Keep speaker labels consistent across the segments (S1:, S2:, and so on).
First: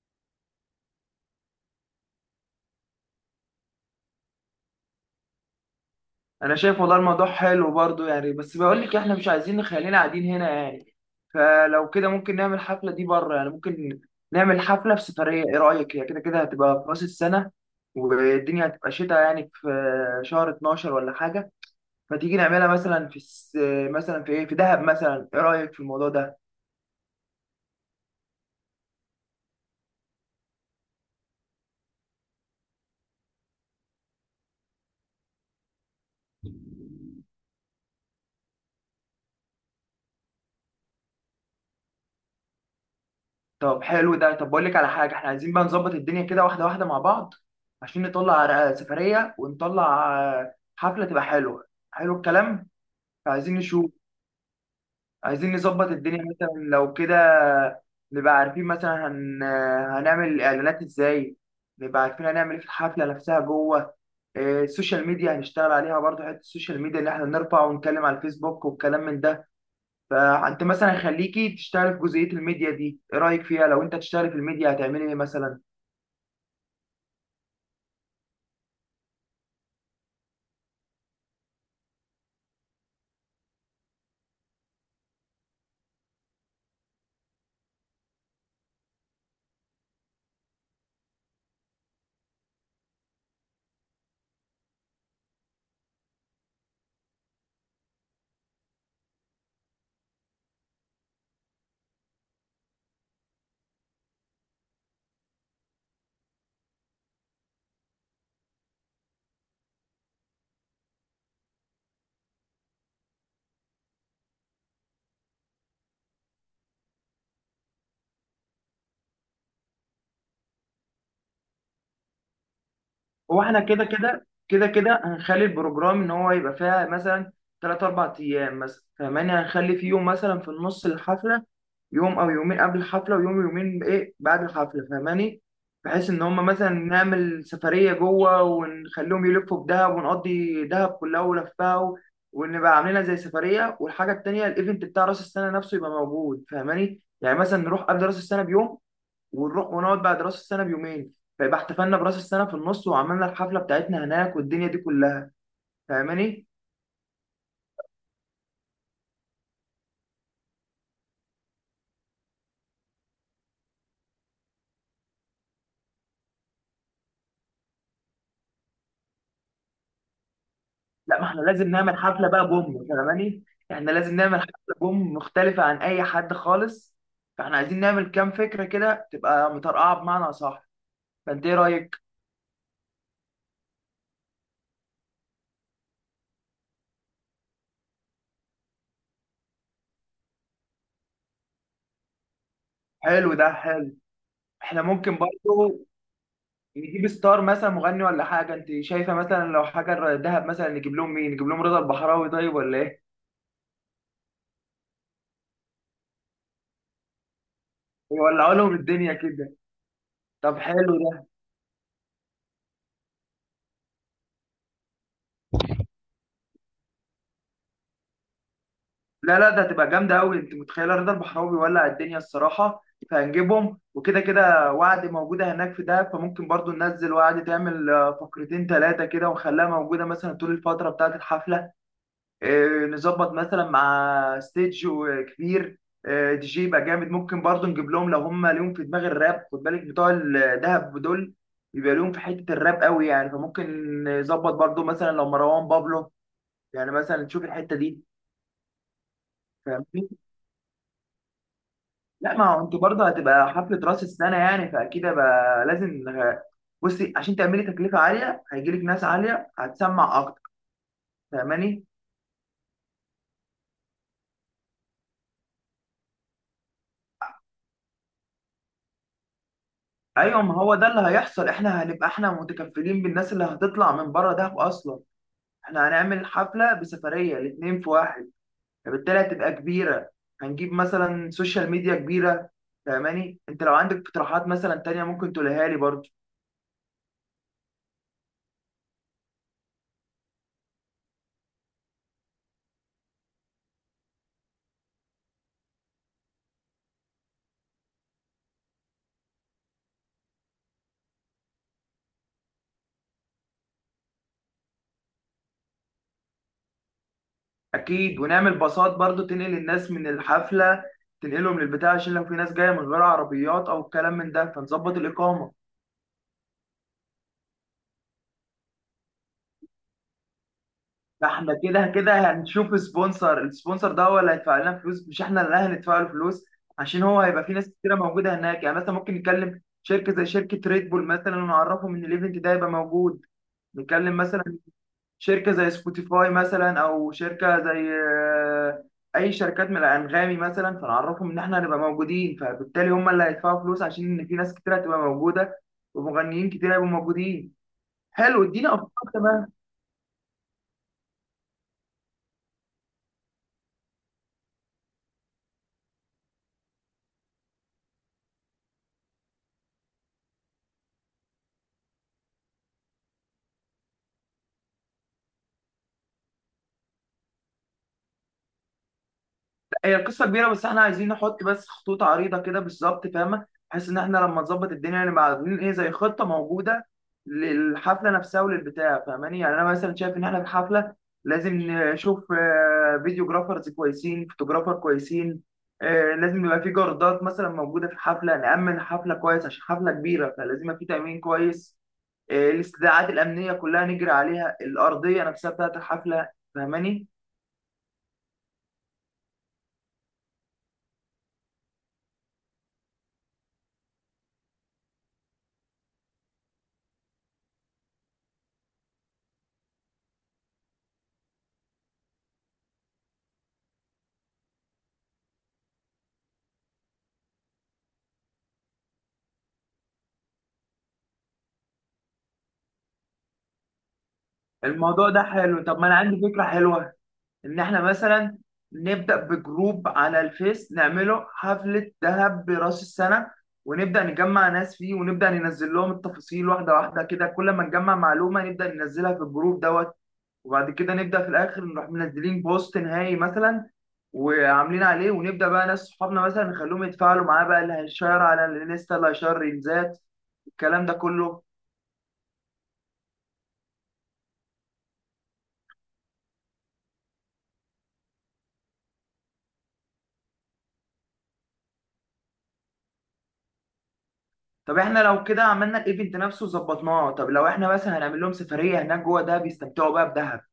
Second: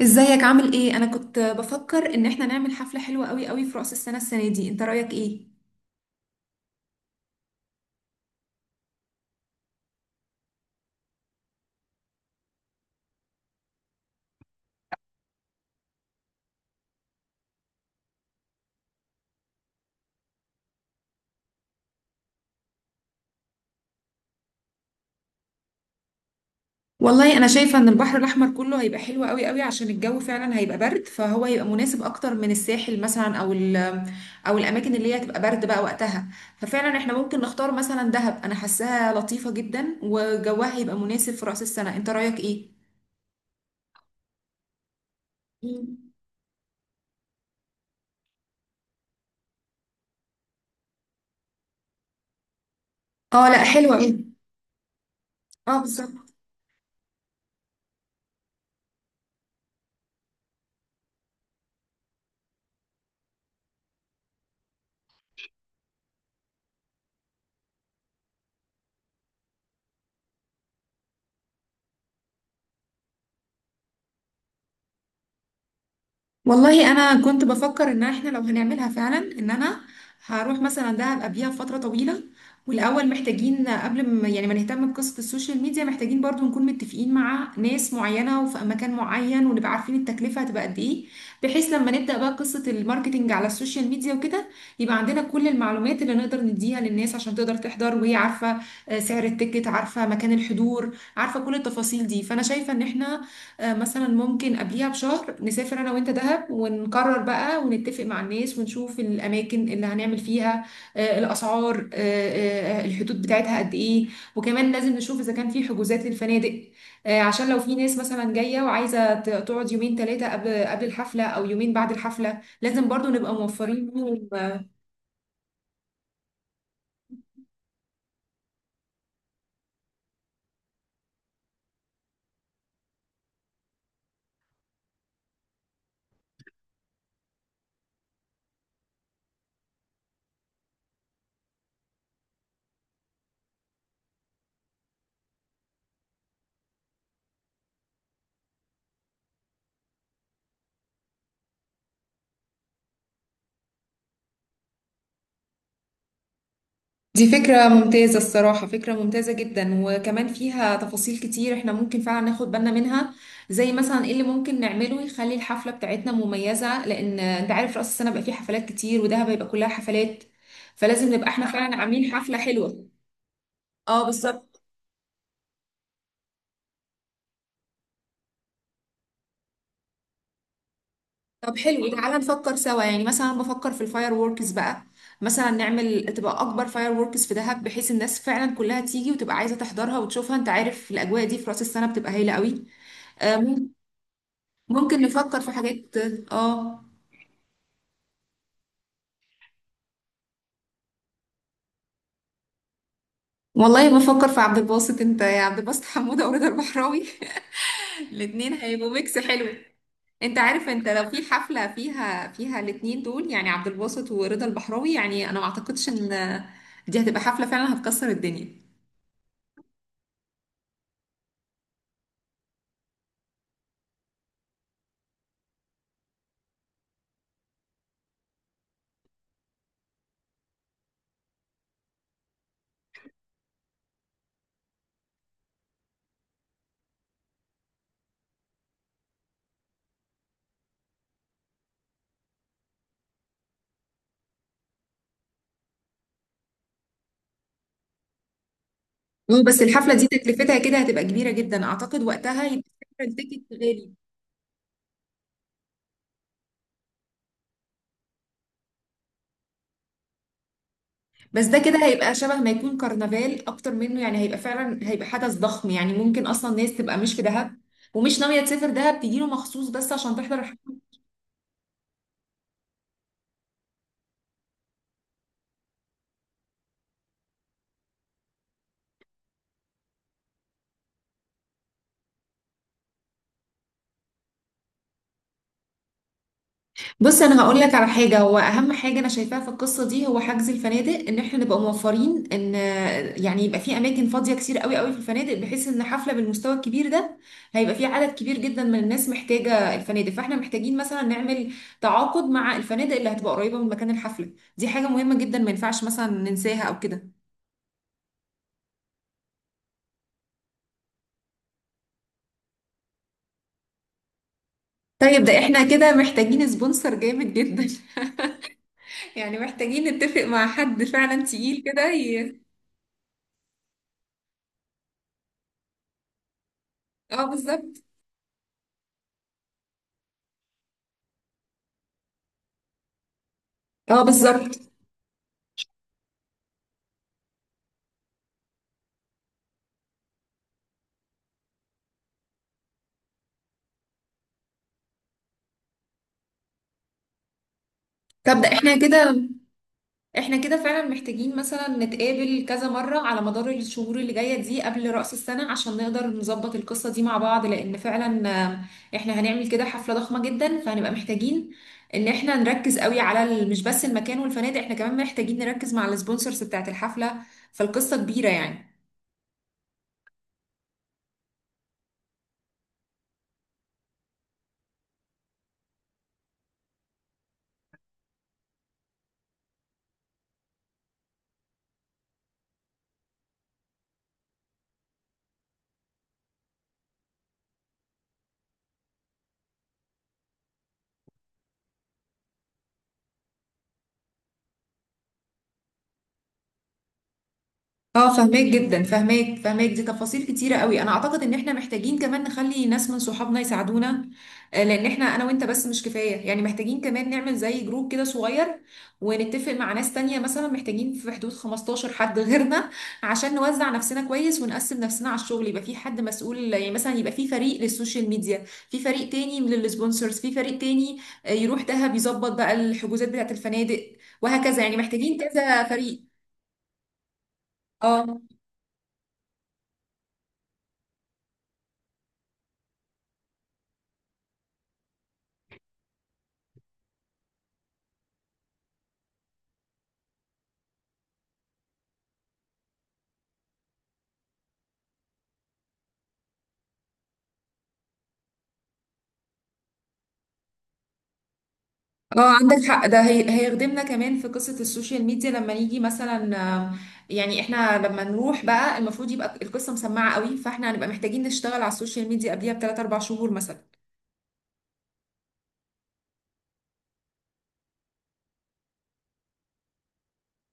S1: ازيك، عامل ايه؟ انا كنت بفكر ان احنا نعمل حفلة حلوة قوي قوي في رأس السنة، السنة دي. انت رأيك ايه؟
S2: انا شايف والله الموضوع حلو برضو يعني، بس بقول لك احنا مش عايزين، خلينا قاعدين هنا يعني. فلو كده ممكن نعمل الحفله دي بره، يعني ممكن نعمل حفله في سفريه. ايه رايك؟ هي كده كده هتبقى في راس السنه، والدنيا هتبقى شتاء، يعني في شهر 12 ولا حاجه. فتيجي نعملها مثلا في مثلا في ايه، في دهب مثلا. ايه رايك في الموضوع ده؟
S1: والله انا شايفة ان البحر الاحمر كله هيبقى حلو قوي قوي، عشان الجو فعلا هيبقى برد، فهو هيبقى مناسب اكتر من الساحل مثلا، او الاماكن اللي هي هتبقى برد بقى وقتها. ففعلا احنا ممكن نختار مثلا دهب. انا حاساها لطيفة جدا وجوها هيبقى مناسب في رأس السنة. انت رأيك ايه؟
S2: طب حلو ده. طب بقول لك على حاجه، احنا عايزين بقى نظبط
S1: مم.
S2: الدنيا كده واحده واحده مع بعض، عشان نطلع على سفريه ونطلع حفله تبقى حلوه. حلو الكلام.
S1: اه،
S2: عايزين
S1: لا،
S2: نشوف.
S1: حلوة قوي.
S2: عايزين
S1: اه،
S2: نظبط
S1: بالظبط.
S2: الدنيا مثلا لو كده، نبقى عارفين مثلا هنعمل الاعلانات ازاي، نبقى عارفين هنعمل ايه في الحفله نفسها جوه. إيه، السوشيال ميديا هنشتغل عليها برضه، حته السوشيال ميديا اللي احنا نرفع ونتكلم على الفيسبوك والكلام من ده. فانت مثلا خليكي تشتغل في جزئيه الميديا دي. ايه رايك فيها؟ لو انت تشتغل في الميديا هتعملي ايه مثلا؟
S1: والله انا كنت بفكر ان احنا لو هنعملها فعلا، ان انا هروح مثلا دهب قبليها فتره طويله. والاول محتاجين قبل ما، يعني، ما نهتم بقصه السوشيال ميديا، محتاجين برضو نكون متفقين مع ناس معينه وفي مكان معين، ونبقى عارفين التكلفه هتبقى قد ايه. بحيث لما نبدا بقى قصه الماركتينج على السوشيال ميديا وكده، يبقى عندنا كل المعلومات اللي نقدر نديها للناس عشان تقدر تحضر وهي عارفه. سعر التيكت، عارفه مكان الحضور، عارفه كل التفاصيل دي. فانا شايفه ان احنا مثلا ممكن قبليها بشهر نسافر انا وانت دهب، ونقرر بقى ونتفق مع الناس ونشوف الاماكن اللي هنعمل فيها، الاسعار، الحدود بتاعتها قد ايه. وكمان لازم نشوف اذا كان في حجوزات للفنادق، عشان لو في ناس مثلا جايه وعايزه تقعد يومين ثلاثه قبل الحفله او يومين بعد الحفله، لازم برضو نبقى
S2: هو احنا كده
S1: موفرين لهم
S2: كده
S1: آه،
S2: كده كده هنخلي البروجرام ان هو يبقى فيها مثلا 3 4 أيام مثلا، فاهماني؟ هنخلي في يوم مثلا في النص الحفله، يوم او يومين قبل الحفله، ويوم يومين ايه بعد الحفله، فاهماني؟ بحيث ان هم مثلا نعمل سفريه جوه ونخليهم يلفوا بدهب، ونقضي دهب كلها ولفها ونبقى عاملينها زي سفريه. والحاجه التانيه، الايفنت بتاع راس السنه نفسه يبقى موجود، فاهماني؟ يعني مثلا نروح قبل راس السنه بيوم، ونروح ونقعد بعد راس السنه بيومين. فيبقى احتفلنا براس السنه في النص، وعملنا الحفله بتاعتنا هناك، والدنيا دي كلها. فاهماني؟
S1: دي فكرة ممتازة الصراحة، فكرة ممتازة جدا، وكمان فيها تفاصيل كتير احنا ممكن فعلا ناخد بالنا منها، زي مثلا ايه اللي ممكن نعمله يخلي الحفلة بتاعتنا مميزة. لأن انت عارف رأس السنة بقى فيه حفلات كتير، ودهب هيبقى كلها حفلات. فلازم
S2: لا، ما
S1: نبقى
S2: احنا
S1: احنا
S2: لازم
S1: فعلا
S2: نعمل
S1: عاملين
S2: حفله
S1: حفلة
S2: بقى بوم،
S1: حلوة.
S2: فاهماني؟ احنا
S1: اه،
S2: لازم نعمل
S1: بالظبط.
S2: حفله بوم مختلفه عن اي حد خالص. فاحنا عايزين نعمل كام فكره كده تبقى مطرقعه بمعنى صح. فانت ايه
S1: طب حلو،
S2: رايك؟
S1: تعالى نفكر سوا، يعني مثلا بفكر في الفاير ووركس بقى. مثلا نعمل تبقى أكبر فاير ووركس في دهب، بحيث الناس فعلا كلها تيجي وتبقى عايزة تحضرها وتشوفها. انت عارف الأجواء دي في رأس السنة بتبقى هايلة قوي.
S2: حلو ده،
S1: آه،
S2: حلو. احنا
S1: ممكن
S2: ممكن
S1: نفكر في
S2: برضه
S1: حاجات. اه.
S2: نجيب ستار مثلا مغني ولا حاجه. انت شايفه مثلا، لو حاجه دهب مثلا نجيب لهم مين؟ نجيب لهم رضا البحراوي؟ طيب ولا ايه؟
S1: والله بفكر في عبد الباسط، انت يا عبد الباسط حمودة ورضا البحراوي. الاتنين
S2: ولا لهم
S1: هيبقوا
S2: الدنيا
S1: ميكس حلو.
S2: كده؟
S1: انت
S2: طب
S1: عارف، انت
S2: حلو
S1: لو
S2: ده.
S1: في حفلة فيها الاتنين دول، يعني عبد الباسط ورضا البحراوي، يعني انا ما اعتقدش ان دي هتبقى حفلة فعلا هتكسر الدنيا.
S2: لا لا، ده هتبقى جامده قوي. انت متخيله رضا البحراوي ولع الدنيا الصراحه؟ فهنجيبهم، وكده كده وعد موجوده هناك في دهب، فممكن برضو ننزل وعد تعمل فقرتين ثلاثه كده، ونخليها موجوده مثلا طول الفتره بتاعه الحفله. نظبط مثلا مع ستيج كبير. دي جي يبقى جامد. ممكن برضو نجيب لهم، لو هم ليهم في دماغ الراب، خد بالك بتوع الدهب دول بيبقى ليهم في حته الراب قوي يعني، فممكن نظبط برضو مثلا لو مروان بابلو. يعني مثلا نشوف الحته دي.
S1: بس الحفلة دي
S2: فاهمني؟
S1: تكلفتها كده هتبقى كبيرة جدا، اعتقد
S2: لا،
S1: وقتها
S2: ما هو
S1: يبقى
S2: انتوا برضه
S1: التيكت
S2: هتبقى حفلة
S1: غالي.
S2: راس السنة يعني، فأكيد بقى لازم. بصي، عشان تعملي تكلفة عالية هيجيلك ناس عالية هتسمع أكتر،
S1: بس ده كده
S2: فاهماني؟
S1: هيبقى شبه ما يكون كرنفال اكتر منه، يعني هيبقى فعلا، هيبقى حدث ضخم. يعني ممكن اصلا ناس تبقى مش في دهب ومش ناويه تسافر دهب، تجيله مخصوص بس عشان تحضر
S2: أيوة، ما
S1: الحفلة.
S2: هو ده اللي هيحصل. إحنا هنبقى إحنا متكفلين بالناس اللي هتطلع من بره دهب أصلا. إحنا هنعمل حفلة بسفرية، الاتنين في واحد، فبالتالي هتبقى كبيرة. هنجيب مثلا سوشيال ميديا كبيرة، فاهماني؟ أنت لو عندك اقتراحات مثلا تانية ممكن تقولها لي برضه.
S1: بص انا هقول لك على حاجه، هو اهم حاجه انا شايفاها في القصه دي هو حجز الفنادق. ان احنا نبقى موفرين، ان، يعني، يبقى في اماكن فاضيه كتير قوي قوي في الفنادق، بحيث ان حفله بالمستوى الكبير ده هيبقى في عدد كبير جدا من الناس محتاجه الفنادق. فاحنا محتاجين مثلا نعمل تعاقد مع الفنادق اللي هتبقى قريبه من مكان الحفله. دي حاجه مهمه جدا، ما ينفعش مثلا ننساها او كده.
S2: اكيد. ونعمل باصات برضو تنقل الناس من الحفله، تنقلهم للبتاع، عشان لو في ناس جايه من غير عربيات او الكلام من ده، فنظبط
S1: طيب، ده
S2: الاقامه.
S1: احنا كده محتاجين سبونسر جامد جدا. يعني محتاجين نتفق مع حد فعلا
S2: ده احنا
S1: تقيل
S2: كده
S1: كده
S2: كده
S1: ي...
S2: هنشوف سبونسر. السبونسر ده هو اللي هيدفع لنا فلوس، مش احنا اللي هندفع له فلوس، عشان هو
S1: اه،
S2: هيبقى في ناس
S1: بالظبط.
S2: كتيره موجوده هناك. يعني مثلا ممكن نتكلم شركه زي شركه ريد بول مثلا، ونعرفهم ان الايفنت ده هيبقى موجود.
S1: اه،
S2: نتكلم مثلا
S1: بالظبط.
S2: شركة زي سبوتيفاي مثلا، أو شركة زي أي شركات من الأنغامي مثلا، فنعرفهم إن إحنا هنبقى موجودين، فبالتالي هم اللي هيدفعوا فلوس، عشان إن في ناس كتير هتبقى موجودة ومغنيين كتير هيبقوا موجودين.
S1: طب
S2: حلو،
S1: ده
S2: اديني
S1: احنا
S2: أفكار.
S1: كده
S2: تمام.
S1: احنا كده فعلا محتاجين مثلا نتقابل كذا مرة على مدار الشهور اللي جاية دي قبل رأس السنة، عشان نقدر نظبط القصة دي مع بعض. لأن فعلا، احنا هنعمل كده حفلة ضخمة جدا، فهنبقى محتاجين ان احنا نركز قوي على مش بس المكان والفنادق، احنا كمان محتاجين نركز مع السبونسرز بتاعت الحفلة. فالقصة كبيرة يعني.
S2: هي القصه كبيره، بس احنا عايزين نحط بس خطوط عريضه كده بالظبط، فاهمه؟ بحيث ان احنا لما نظبط الدنيا نبقى عاملين ايه زي خطه موجوده للحفله نفسها وللبتاع، فاهماني؟ يعني انا مثلا شايف ان احنا في الحفله لازم نشوف فيديوجرافرز كويسين، فوتوجرافر كويسين. لازم يبقى في جاردات مثلا موجوده في الحفله، نامن الحفله كويس، عشان حفله كبيره فلازم يبقى في تامين كويس. الاستدعاءات الامنيه كلها نجري عليها، الارضيه نفسها بتاعت الحفله، فاهماني؟
S1: اه، فهماك جدا، فهماك. دي تفاصيل كتيرة قوي. انا اعتقد ان احنا محتاجين كمان نخلي ناس من صحابنا يساعدونا، لان احنا انا وانت بس مش كفاية. يعني محتاجين كمان نعمل زي جروب كده صغير، ونتفق مع ناس تانية مثلا. محتاجين في حدود 15 حد غيرنا، عشان نوزع نفسنا كويس ونقسم نفسنا على الشغل. يبقى في حد مسؤول، يعني مثلا يبقى في فريق للسوشيال ميديا، في فريق تاني للسبونسرز، في فريق تاني يروح دهب يظبط بقى الحجوزات بتاعت الفنادق، وهكذا. يعني
S2: الموضوع
S1: محتاجين
S2: ده حلو.
S1: كذا
S2: طب ما انا
S1: فريق.
S2: عندي فكره حلوه، ان احنا
S1: اه.
S2: مثلا نبدا بجروب على الفيس، نعمله حفله ذهب براس السنه، ونبدا نجمع ناس فيه، ونبدا ننزل لهم التفاصيل واحده واحده كده. كل ما نجمع معلومه نبدا ننزلها في الجروب دوت. وبعد كده نبدا في الاخر نروح منزلين بوست نهائي مثلا، وعاملين عليه، ونبدا بقى ناس صحابنا مثلا نخليهم يتفاعلوا معاه بقى. اللي هيشير على الانستا، اللي هيشير ريلزات، الكلام ده كله.
S1: اه، عندك حق. ده هيخدمنا كمان في قصة السوشيال ميديا، لما نيجي مثلا، يعني احنا لما نروح بقى، المفروض يبقى القصة مسمعة قوي. فاحنا هنبقى محتاجين نشتغل على السوشيال ميديا قبليها بثلاث اربع شهور مثلا.
S2: طب احنا لو كده عملنا الايفنت نفسه وظبطناه، طب لو احنا مثلا هنعمل لهم سفريه هناك جوه دهب يستمتعوا بقى بدهب،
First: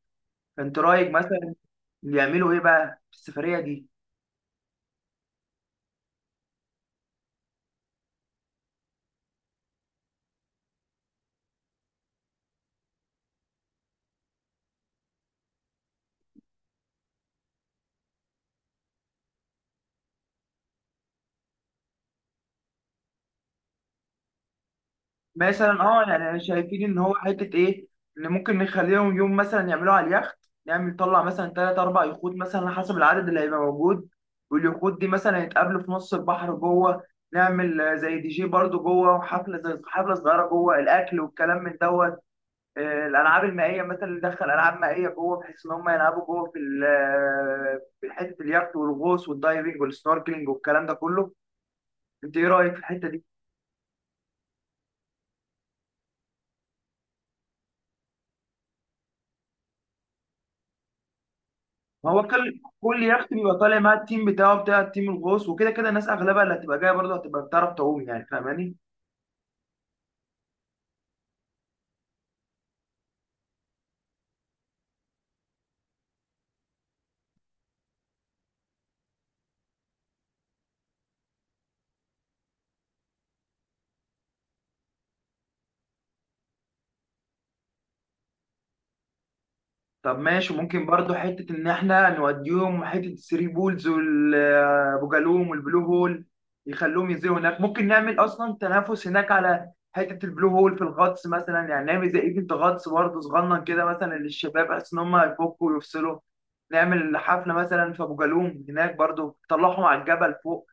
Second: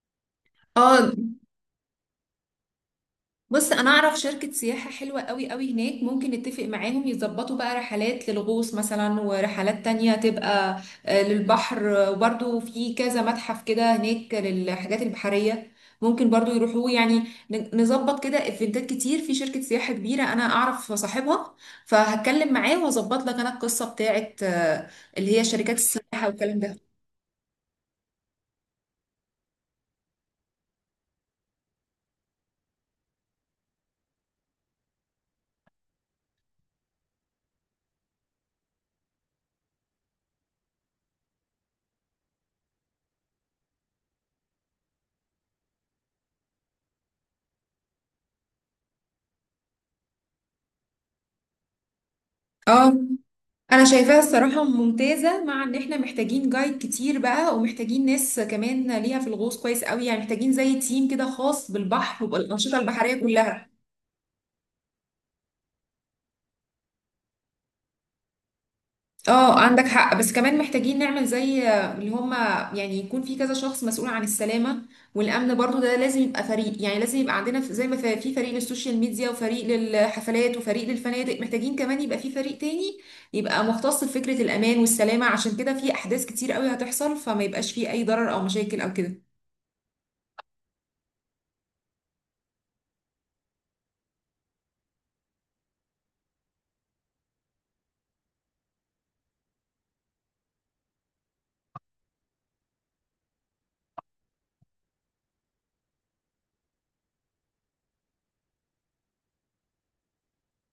S2: انت
S1: اه.
S2: رايك مثلا يعملوا ايه بقى في السفريه
S1: بص،
S2: دي؟
S1: انا اعرف شركة سياحة حلوة قوي قوي هناك، ممكن نتفق معاهم يظبطوا بقى رحلات للغوص مثلا، ورحلات تانية تبقى للبحر. وبرضو في كذا متحف كده هناك للحاجات البحرية، ممكن برضو يروحوا يعني. نظبط كده ايفنتات كتير في شركة سياحة كبيرة انا اعرف صاحبها، فهتكلم معاه واظبط لك انا القصة بتاعت اللي هي شركات
S2: مثلا اه،
S1: السياحة
S2: يعني
S1: والكلام
S2: شايفين
S1: ده.
S2: ان هو حته ايه، ان ممكن نخليهم يوم مثلا يعملوا على اليخت. نعمل طلع مثلا 3 4 يخوت مثلا على حسب العدد اللي هيبقى موجود، واليخوت دي مثلا يتقابلوا في نص البحر جوه. نعمل زي دي جي برضو جوه، وحفله زي حفله صغيره جوه، الاكل والكلام من دوت. الالعاب المائيه مثلا، ندخل العاب مائيه جوه، بحيث ان هم يلعبوا جوه في في حته اليخت، والغوص والدايفنج والسنوركلينج والكلام ده كله. انت ايه رايك في
S1: اه.
S2: الحته دي؟
S1: انا شايفاها الصراحة ممتازة، مع ان احنا محتاجين جايد كتير بقى، ومحتاجين ناس كمان ليها في الغوص كويس قوي. يعني محتاجين زي تيم كده خاص
S2: ما هو
S1: بالبحر
S2: كل
S1: وبالأنشطة
S2: كل
S1: البحرية
S2: يخت بيبقى
S1: كلها.
S2: طالع مع التيم بتاعه، بتاع التيم الغوص وكده كده. الناس اغلبها اللي هتبقى جايه برضه هتبقى بتعرف تعوم يعني، فاهماني؟
S1: اه، عندك حق، بس كمان محتاجين نعمل زي اللي هما، يعني يكون في كذا شخص مسؤول عن السلامة والأمن. برضو ده لازم يبقى فريق. يعني لازم يبقى عندنا زي ما في، في فريق للسوشيال ميديا وفريق للحفلات وفريق للفنادق، محتاجين كمان يبقى في فريق تاني يبقى مختص بفكرة الأمان والسلامة، عشان كده في أحداث كتير قوي هتحصل، فما يبقاش فيه أي ضرر أو مشاكل أو كده.
S2: طب ماشي. ممكن برضه حته ان احنا نوديهم حته الثري بولز والابو جالوم والبلو هول، يخلوهم ينزلوا هناك. ممكن نعمل اصلا تنافس هناك على حته البلو هول في الغطس مثلا، يعني نعمل زي ايفنت غطس برضه صغنن كده مثلا للشباب، بحيث ان هم يفكوا ويفصلوا. نعمل حفله مثلا في ابو جالوم هناك برضه، تطلعهم على الجبل فوق.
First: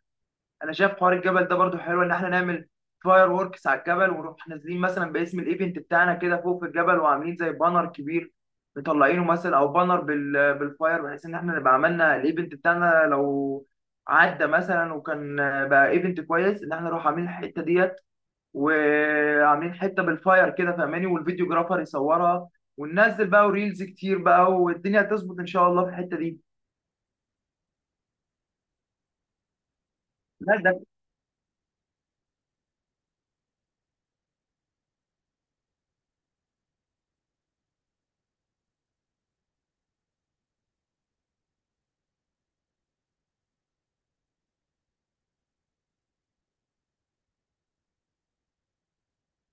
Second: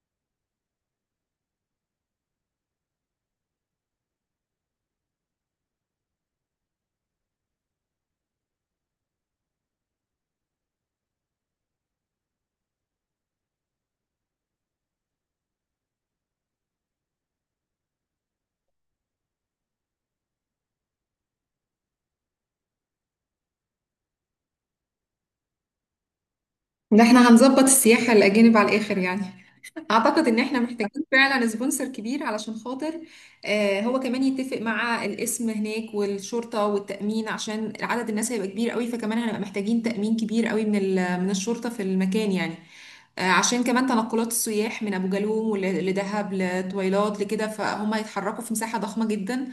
S2: انا شايف حوار الجبل ده برضو حلو، ان احنا نعمل فاير ووركس على الجبل، ونروح نازلين مثلا باسم الايفنت بتاعنا كده فوق في الجبل، وعاملين زي بانر كبير مطلعينه مثلا، او بانر بالفاير، بحيث ان احنا نبقى عملنا الايفنت بتاعنا. لو عدى مثلا وكان بقى ايفنت كويس ان احنا نروح عاملين الحته ديت، وعاملين حته بالفاير كده، فاهماني؟ والفيديو جرافر يصورها، وننزل بقى وريلز كتير بقى، والدنيا هتظبط ان شاء الله في الحته دي.
S1: ده احنا هنظبط السياحة الأجانب على الآخر يعني. اعتقد ان
S2: لا،
S1: احنا
S2: ده
S1: محتاجين فعلا سبونسر كبير، علشان خاطر هو كمان يتفق مع الاسم هناك والشرطة والتأمين، عشان عدد الناس هيبقى كبير قوي. فكمان هنبقى محتاجين تأمين كبير قوي من من الشرطة في المكان يعني. عشان كمان تنقلات السياح من ابو جالوم لدهب لطويلات لكده، فهم هيتحركوا في مساحة ضخمة جدا.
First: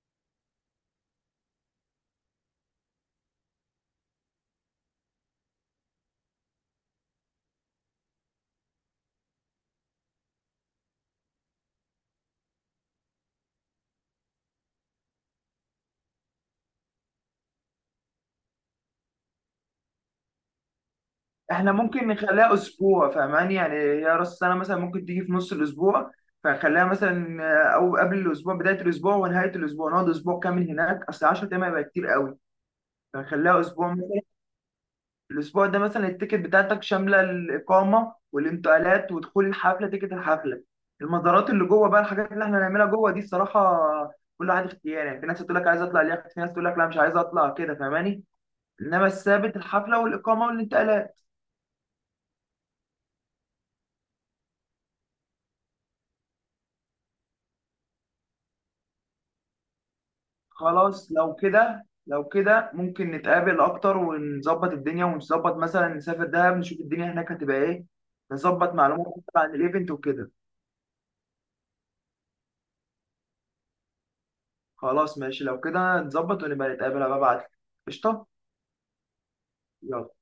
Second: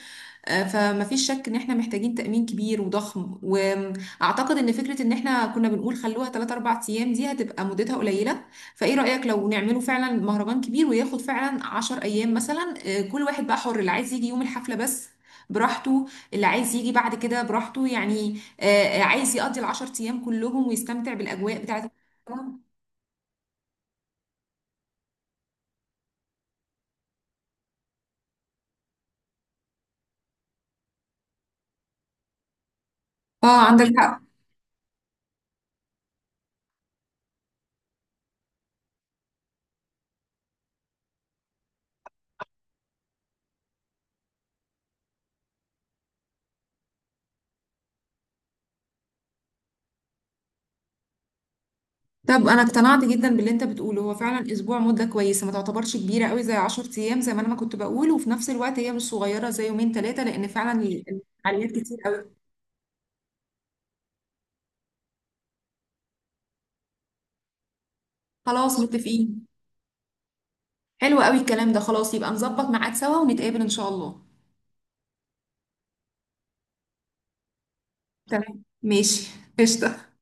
S1: فمفيش شك ان احنا محتاجين تأمين كبير وضخم. واعتقد ان فكرة ان احنا كنا بنقول خلوها 3 4 ايام دي هتبقى مدتها قليلة. فايه رأيك لو نعمله فعلا مهرجان كبير وياخد فعلا 10 ايام مثلا. كل واحد بقى حر، اللي عايز يجي يوم الحفلة بس براحته، اللي عايز يجي بعد كده براحته. يعني عايز يقضي العشر ايام كلهم ويستمتع بالاجواء
S2: احنا
S1: بتاعت...
S2: ممكن نخليها اسبوع فاهماني. يعني هي راس السنه مثلا ممكن تيجي في نص الاسبوع، فنخليها مثلا او قبل الاسبوع، بدايه الاسبوع ونهايه الاسبع، نقعد اسبوع كامل هناك، اصل 10 ايام هيبقى كتير قوي، فنخليها
S1: اه، عندك
S2: اسبوع
S1: حق.
S2: مثلا. الاسبوع ده مثلا التيكت بتاعتك شامله الاقامه والانتقالات ودخول الحفله، تيكت الحفله. المزارات اللي جوه بقى، الحاجات اللي احنا هنعملها جوه دي الصراحه كل واحد اختيار يعني. في ناس تقول لك عايز اطلع اليخت، في ناس تقول لك لا مش عايز اطلع كده، فاهماني؟ انما الثابت الحفله والاقامه والانتقالات.
S1: طب انا اقتنعت جدا باللي انت بتقوله. هو فعلا اسبوع مده كويسه، ما تعتبرش كبيره قوي زي 10 ايام زي ما انا ما كنت بقول، وفي نفس الوقت هي مش صغيره زي يومين ثلاثه، لان فعلا
S2: خلاص، لو
S1: الفعاليات
S2: كده
S1: كتير
S2: لو
S1: قوي.
S2: كده ممكن نتقابل اكتر، ونظبط الدنيا، ونظبط مثلا نسافر دهب نشوف الدنيا هناك هتبقى ايه، نظبط
S1: خلاص
S2: معلومات أكتر
S1: متفقين.
S2: عن الايفنت وكده.
S1: حلو قوي الكلام ده، خلاص يبقى نظبط ميعاد سوا ونتقابل ان شاء الله.
S2: خلاص ماشي، لو كده نظبط ونبقى نتقابل. أبقى ابعت. قشطه.
S1: تمام، ماشي. قشطه.
S2: يلا.